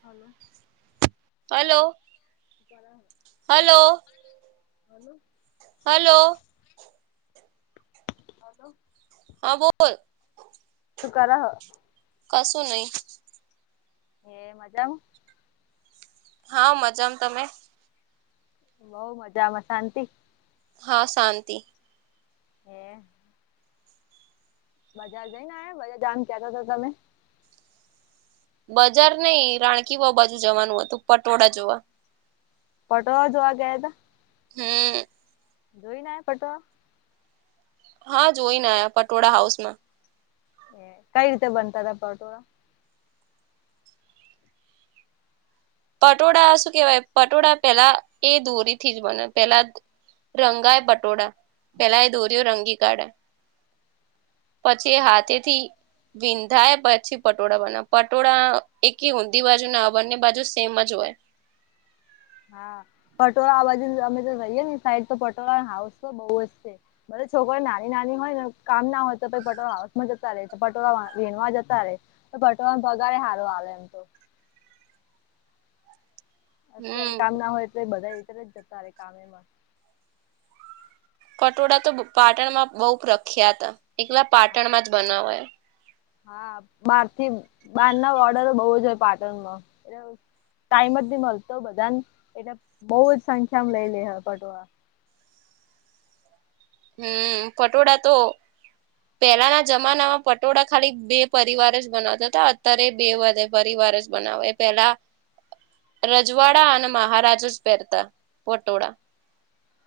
Hello hello hello. Hello hello hello હા બોલ શુકરઃ. કસું નહી એ મજા આવ હા મજામ તમે બઉ મજામાં શાંતિ હા શાંતિ હે બજાાર જઈને આયા બધા જામ ક્યા થ હતા તમે બજાર નઈ રાણ ક બાજુ જવાનું હતું પટોળ જોવા પટોવા જોવા ગયા હતા હમ જોઈ ના પટો. હા જોઈને આયા પટોળા હાઉસ માં. એ કઈ રીતે બનતાાર પઉટોરા. પટોળા શું કેહેવાય પટોળા પેલા એ દોરીથી જ બને પેલા. રંગાય બટોળા પેલા એ દોરયો રંગી કાઢાય. પછી હાથેથી. વિંધાય પછી પટોળા બનાવ પટોળા એકી ઊંધી બાજુ ના બંને બાજુ. તેમમ જ હોય. હા પટોળા આ બાજુ અમે તો રહીએ ને સાઈડ તો પટોળા હાઉસ તો બહુ જ છે. બધ છોકરો નાની નાની હોય ને કામ ના હોય તો પ પટોળ હાઉસ માં જતા રે પટોળ વીણવા જતા રે. તો બટવાન પગારે સારો આવે એમ તો. અત્યારે હમ કામ ના હોય એટલે બધા રીતર જતા ર કામેમાં. પટોળા તો પાટણમાં બહુ પ્રખ્યા હતા એકલા પાટણ માં જ બનાવાયા. હા બાર થી બાર ના ઓર્ડર બહુ જ હોય પાટણમાં. ટાઈમ જ થી મળતો બધાને એટલે બહ જ સંખ્યામાં લઈ લે હ પટવા. હમ પટોળડા તો. પહેલાના જમાનામાં પટોળા ખાલી બે પરિવાર જ બનાવતા હતા અત્યારે બે પરિવાર જ. બનાવે એ પેલા રજવાડા અને મહારાજ જ પહેરતા પટોળા.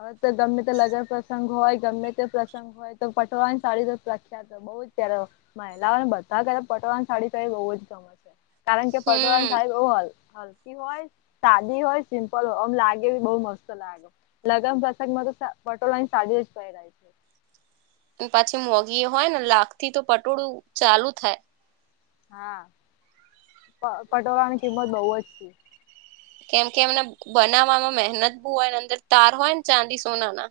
હવે તો ગમે તે લગન પ્રસંગ હોય ગમે તે પ્રસંગ હોય તો પટવાની સાડી પ્રખ્યાત. બઉ જ ત્યારે મહિલાઓને બધા ક પટવાની સાડી બઉુ જ ફેમસ. કારણ કે પટોળણ સાહેબ હમ ઓ હલ. હોય સાદી હોય સિમ્પલ હોય આમ લાગે બહ મસ્ત લાગે. લગ્ પ્રસંગ મગ પટોલાની સાડીજ પહેરાય છે. પાછી મોગી એ હોય ને લાખ થી તો પટોળું ચાલુ થાય. હા પ પટોળાની કિંમત બહુજ છે. કેમ કે એમને બનાવવામાં મહેનત બહુ હોય અંદર તાર હોય ને ચાંદી સોના ના.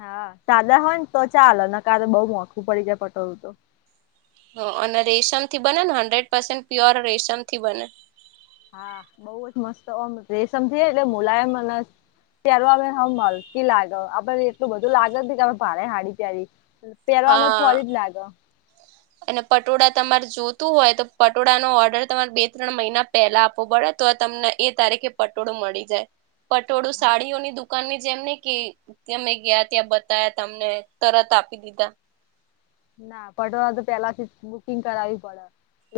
હા સાાદા હોય ને તો ચાલ અને ક બઉ મોખું પડી જાય પટોળું તો. અને રેશમથી બને ને હન્ડ્રેડ પસેન્ટ પ્યોર રેશમ થી બને. હા બઉુ જ મસ્તમ રેશમ થ એટલે મુલાયમને. ત્યારે અમે હ હલકી લાગ્યો આપડને એટલું બધું લાગત ન કે ભાણે હાડી તારી. પેલો અમે હા ફરી જ લાગો. અને પટોળા તમારે જોતું હોય તો પટોળાનોો ઓર્ડર તમારે બે ત્રણ મહિના. પેલા આપવો પડે તો તમને એ તારીખે પટોળો મળી જાય. પટોળું હા. સાડીઓની દુકાનની જેમ ને કે. ત્યાં મેં ગયા ત્યાં બતા્યા તમને તરત આપી દીધા. ના પટોવા તો પેલાથી જ બુકિંગ કરાવવી પડે.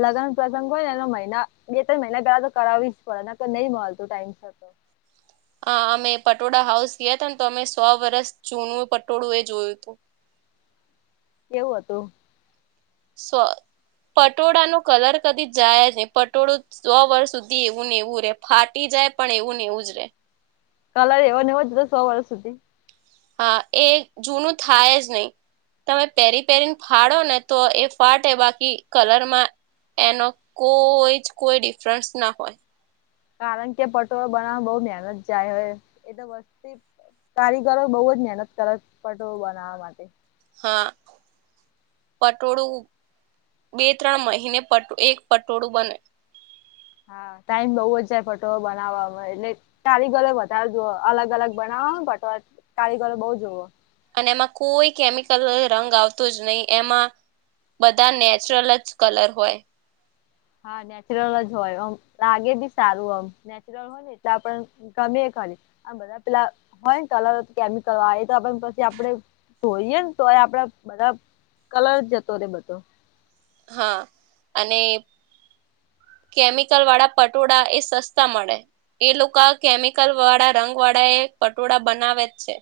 લગ્ન પ્રસંગ હોય ને એનો મહિના બે તણ મહિના પેલા તો કરાવવી જ પડેને નહી મળતું ટાઈમતો. અમે પટોળા હાઉસ ગયા હતા ને તો અમે સો વર્ષ જૂનું પટોળું એ જોયું હતું. કેવું હતું, સો પટોળા નુ કલર કદી જાય નહી, પટોળું સો વર્ષ સુધી એવું ને એવું રે ફાટી જાય પણ એવું ને એવું જ રે. કલર એવો નેવ જતો સો વર્ષ સુધી. હા એ જૂનું થાય જ નહીિ. તમે પેરી પેરીને ફાળો ને તો એ ફાટે બાકી કલરમાં. એનો કોઈ જ કોઈ ડિફરન્સ ના હોય. કારણ કે પટોળો બનાવવામાં બહ મહેનત જાય હોય એ તો વસ્તી. કારીગરો બહુ જ મહેનત કરે પટો બનાવવા માટે. હા. પટોળું બે ત્રણ મહિને પ એક પટોળું બને. હા ટાઈમ બઉુ જ જાય પટો બનાવવામાં એટલે. કારીગરો વધારે જુઓ અલગ અલગ બનાવો બટવા કારીગરો બઉ જઓ. અને એમાં કોઈ કેમિકલ રંગ આવતો જ નહીિ એમાં. બધા નેચરલ જ કલર હોય, હા, નેચરલ જ હોય આમ લાગે બી સારું આમ નેચર [unintelligible] હોય ને એટલે આપ ગમે બધા પેલા હોય ને ક અલ કેમિકલ આવે તો પછી આપડે જોઈએ, ને તોય આપડે બધો કલર જતો રે બધો હા, અને કેમિકલ વાળા પટોળા એ સસ્તા મળે એ લોકો કેમિકલ વાળા રંગ વાળા એ પટોળા બનાવે જ છે,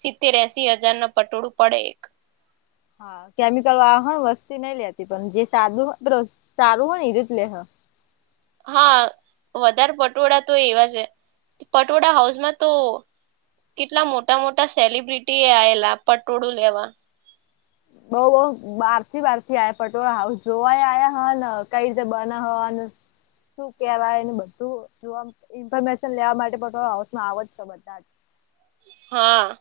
સિત્તેર એસી હજાર ન પટોળું પડે એક હા, કેમિકલ વાહન વસ્તી નહી લેતી પણ જે સાદું સારું હોય ને એ રીત લે હા, વધારે પટોળ તો એવા છે, પટોળ હાઉસમાં તો કેટલા મોટા મોટા સેલિબ્રિટી આવેલા પટોળું લેવા બઉ બઉ બહાર થી બાર થી આયા પટોળ જોવાય આવ્યા હ ને કઈ રીતે બને હ ને શું કેવાય ને બધું જોવા ઇન્ફોર્મેશન લેવા માટે પણ હાઉસમાં આવે જ છે, બધા જ હા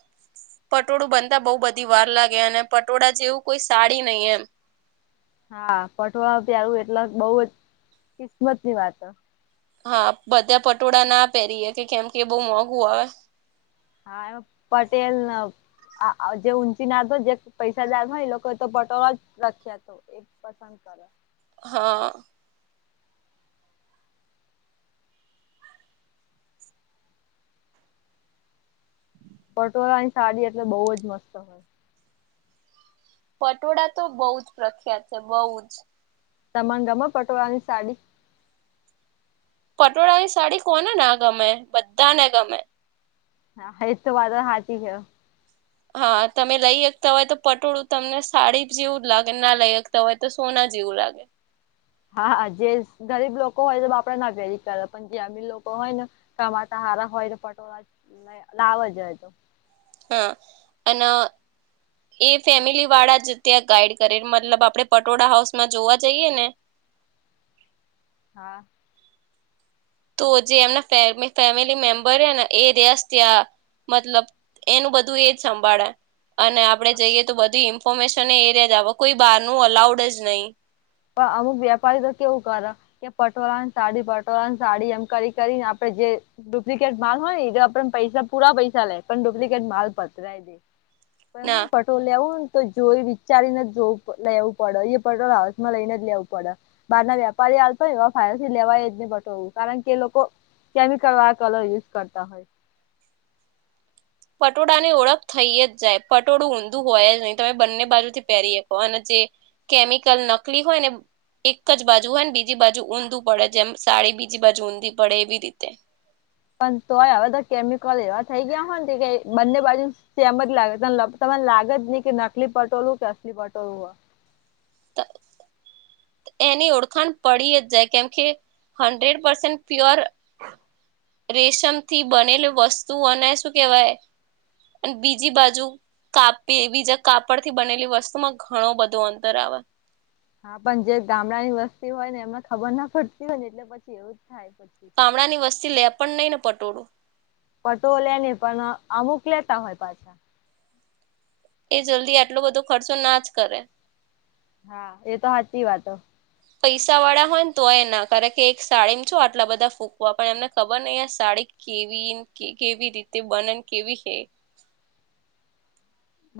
પટોળું બનતા બહુ બધી વાર લાગે અને પટોળા જેવું કોઈ સાડી નહીં એમ હા, પઠવા તારું એટલા બહ જ કિસ્મત ની વાત હા, બધા પટોળા ના પહેરીએ કે કેમ કે બહુ મોંઘું આવે હા, એમાં પટેલ ન જે ઊંચી ના હતો જે પૈસાદાર એ લોકોએ તો પટોળ જ રાખ્યા હતો, પસંદ કરે હા પટોળ ની સાડી એટલે બઉ જ મસ્ત હોય, પટોળા તો બઉ જ પ્રખ્યાત છે, બહઉ જ તમ ગમ પટોળાની સાડી. પટોળાની સાડી કોને ને ગમે બધા ને ગમે. હા, હ તો વાદ હાથી છે. હા, તમે લઈ શતા હોય તો પટોળું તમને સાડી જેવું જ લાગે ના લઈ શકતા હોય તો સોના જેવું લાગે હા, હા જે ગરીબ લોકો હોય તો બાપડે નાભેરી કરે પણ ગ્રામીણ લોકો હોય ને ટમાટા સારા હોય ને પટોળા લાવવા જ હોય તો હા, અને એ ફેમિલી વાળા જ ત્યાં ગાઈડ કરે મતલબ આપડે પટોળા હાઉસમાં જોવા જઈએ, ને હા. તો જે એમના ફેમિલી મેમ્બર હે ને એ ર્યાસ ત્યાં. મતલબ એનું બધું એજ સંભાળે. અને આપણે જઈએ તો બધી ઇન્ફોર્મેશન એ એરિયા જ આવે કોઈ બહારનું અલાઉડ જ નહીં. અમુક વ્યાપારી તો કેવું કારા. કે પટોળની સાડી પટોળ સાડી એમ કરી કરીને આપડે જે. ડુપ્લિકેટ માલ હોય ને પણ પૈસા પુરા પૈસા લે પણ ડુપ્લિકેટ માલ પતરાય દે. પણ હા ના પટ્રોલ લેવું ને તો જોઈ વિચારીને જોવ લેવું પડે પટોલ. માં લઈને જ લેવું પડે બાર ના વ્યાપારી આવતો હોય, એવા ફાય લેવાય જ નહી પું કારણ કે એ લોકો. કેમિકલ વાળ કલર યુઝ કરતા હોય, પટોળા ની ઓળખ થઈ જ જાય પટોળું ઊંધું હોય જ નહી તમે બંને બાજુથી પહેરી શકો અને જે. કેમિકલ નકલી હોય ને. એક જ બાજુ હોય ને બીજી બાજુ ઊંધું પડે જેમ સાડી બીજી બાજુ ઊંધી પડે એવી રીતે. પણ તોય હવે બધા કેમિકલ એવા થઈ ગયા હોય, ને કે બંને બાજુ. તેમ જ લાગે તમને લાગે જ નહી કે નકલી પટોળ કે અસલી પટોળું હોય, [unintelligible] એની ઓળખાણ પડી જ જાય કેમકે હંડ્રેડ પસેટ પર. રેશમ થી બનેલ વસ્તુઓને શું કેહેવાય, અને બીજી બાજુ. કાપી એ બીજા કાપડ થી બનેલી વસ્તુ માં ઘણો બધું અંતર આવે. હા પણ જે ગામડા ની વસ્તી હોય ને એમને ખબર ના પડતી હોય ને એટલે પછી એવું જ થાય પછી. ગામડા ની વસ્તી લે પણ નઈ ને પટોળું. પટો લેને પણ અમુક લેતા હોય પાછા. એ જલ્દી આટલો બધો ખર્ચો ના જ કરે. હા એ તો સાચી વાતો. પૈસા વાળા હોય ને તોય ના કારણ કે એક સાડીમ છો આટલા બધા ફૂકવા પણ એમને ખબર ન સાડી. કેવી કે કેવી રીતે બનન કેવી હૈ.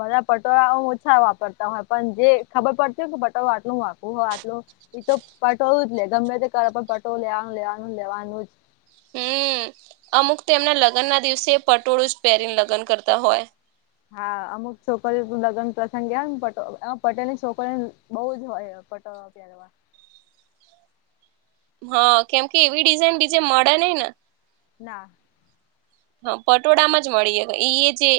બધા પટોળા હું ઓછા વાપરતા હોય પણ જે ખબર પડતી હોય કે પટોળ આટલું વાપવું હોય આટલું. તો પટોળ જ લે ગમે તે કર પણ પટોળ લેવાનું લેવાનું લેવાનું જ. હમ અમુક તેમ એમના લગ્ન ના દિવસે પટોળું જ પહેરીને લગ્ન કરતા હોય. હા અમુક છોકરી લગ્ન પ્રસંગ ગ ને પટો એમાં પટેલી છોકરીને બહુ જ હોય પટો. પ દ. હા કેમકે એવી ડિઝાઇન બીજે મળે નહ ને. ના. હા પટોળામાં જ મળીએ એ જે.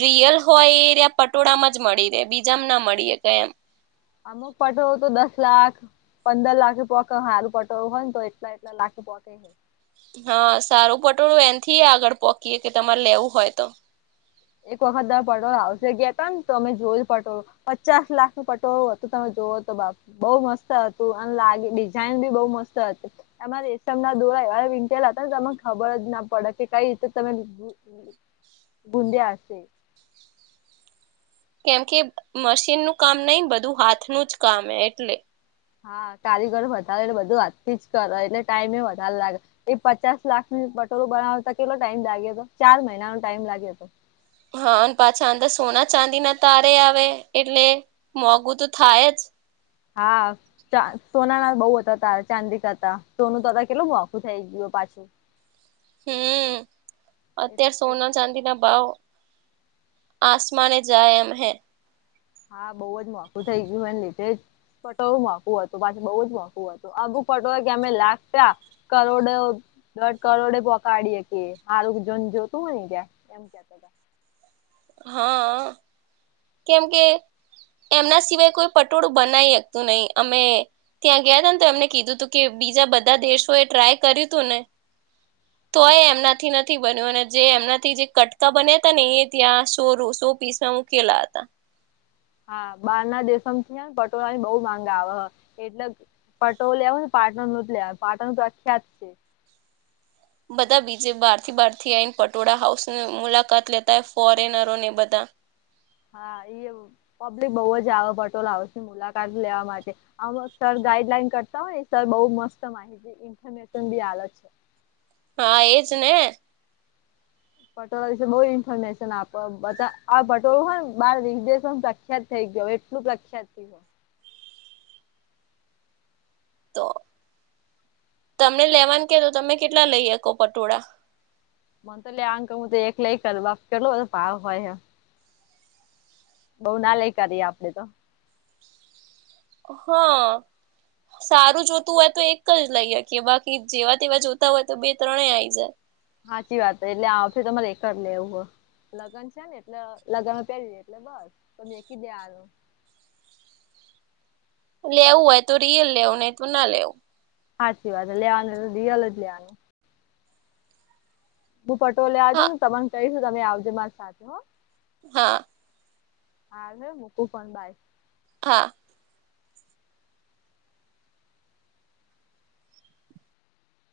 રિયલ હોય એ ત્યા પટોળામાં જ મળી રહે બીજામ ના મળીએ ક એમ. અમુક પટો તો દસ લાખ. પંદર લાખી પોકે હાલું પટોળું હોય ને તો એટલા એટલા લાખી પોકે. હા સારું પટોળું એનથી આગળ પકીએ કે તમારે લેવું હોય તો. એક વખત દ પટોળ આવશે ગયા હતા ને તો અમે જોઈલ પટો. પચાસ લાખ નું પટોળું હતું તમે જોુઓ તો બાપ. બઉ મસ્ત હતું અને લાગે ડિઝઇન બી બઉુ મસ્ત હતી. એમાં રેશમ ના દોરા એવા વિેલા હતા તને ખબર જ ના પડે કે કઈ રીતે તમે બુંંદે આશે. કેમ કે મશીનનુંું કામ નહી બધું હાથનુંું જ કામ એટલે. હા કારીગર વધારે એટલે બધું હાથ થી જ કરે એટલે ટાઈમે વધારે લાગે. એ પચાસ લાખ ન પટોરોું બનાવતા કેટલો ટાઈમ લાગ્યો હતો ચાર મહિનાનો ટાઈમ લાગ્યો હતો. હા પાછા અંદર સોના ચાંદી ના તારે આવે એટલે મોંઘું તો થાય જ હા. સોનાના બહુ હતા ત ચાંદિકા હતા સોનું તો હતા કેટલું મોખું થઈ ગયું પાછું હમ અત્યારે સોના ચાંદી ના ભાવ આસમાને જાયમ હૈ. હા બહુ જ મોકું થઇ ગયું મને લીધે જ. પટોળું મોફું હતું પાછી બઉુ જ મોફું હતું આ બુક પટોળ કેમે લાગ્યા. કરોડો દઢ કરોડે પકડીએ કે હારું જન જોતું હોય ને ક્યાં. [unintelligible] હા. કેમ કે એમના સિવાય કોઈ પટોળું બનાવી શકતું નહી અમે ત્યાં ગયા હતા ને તો એમને કીધું તું કે બીજા બધા દેશો એ ટ્રાય કર્યું તું ને તોય એમનાથી નથી બન્યો અને જે એમનાથી જે કટકા બન્યા હતા ને એ ત્યાં સો રસો પીસમાં મુંકેલાત. હા બાર ના દેશોથી ને પટોળાની બહ માંગા આવે એટલે પટોલો આવ ને પાટણનું જ લે પાટણ પ્રખ્યાત છે. બધા બીજે બહાર થી બહાર થી આઈને પટોળા હાઉસ ની મુલાકાત લેતા ફોરેનરો ને બધા હા એ પબ્લિક બહુ જ આવે પટોલાવની મુલાકાત લેવા માટે. આમ સર ગાઈડલાઈન કરતા હોય ને સર બહુ મસ્ત માહિતી ઇન્ફોર્મેશન બી આત છે. હા એજ ને. પટોળા વિશે બહુ ઇન્ફોર્મેશન આપો બધા આ પટોળું હોયને બહાર વિદેશમાં પ્રખ્યાત થઈ ગયો એટલું પ્રખ્યાત. તો તમને લેવાનું કે તો તમે કેટલા લઈ હકો પટોળા. મ તો લેવાનું કે હોય તો હું તો એક લઈ કેટલો બધું ભાવ હોય એમ. બઉુ ના લઈ કરીએ આપડે તો. હ. સારું જોતું હોય તો એક જ લઈએ હકીએ બાકી જેવા તેવા જોતા હોય તો બે ત્રણે આયી જાય. હાચી વાત એટલે આવશે તમારે એક લેવું હોય લગન છે. ને એટલે લગન પેર લઈએ એટલે બસ તો મેકી દેવાનું. લેવું હોય તો રિયલ લેવું નહી તો ના લેવું. હાચી વાત લેવાનું તો રિયલ જ લેવાનું. હું પટોળું લેવા જઉં હા ને તો તમ ને કઈશ તમે આવજો મારી સાથે હ. હા. હા લે મુકુ કોલ બાય. હા.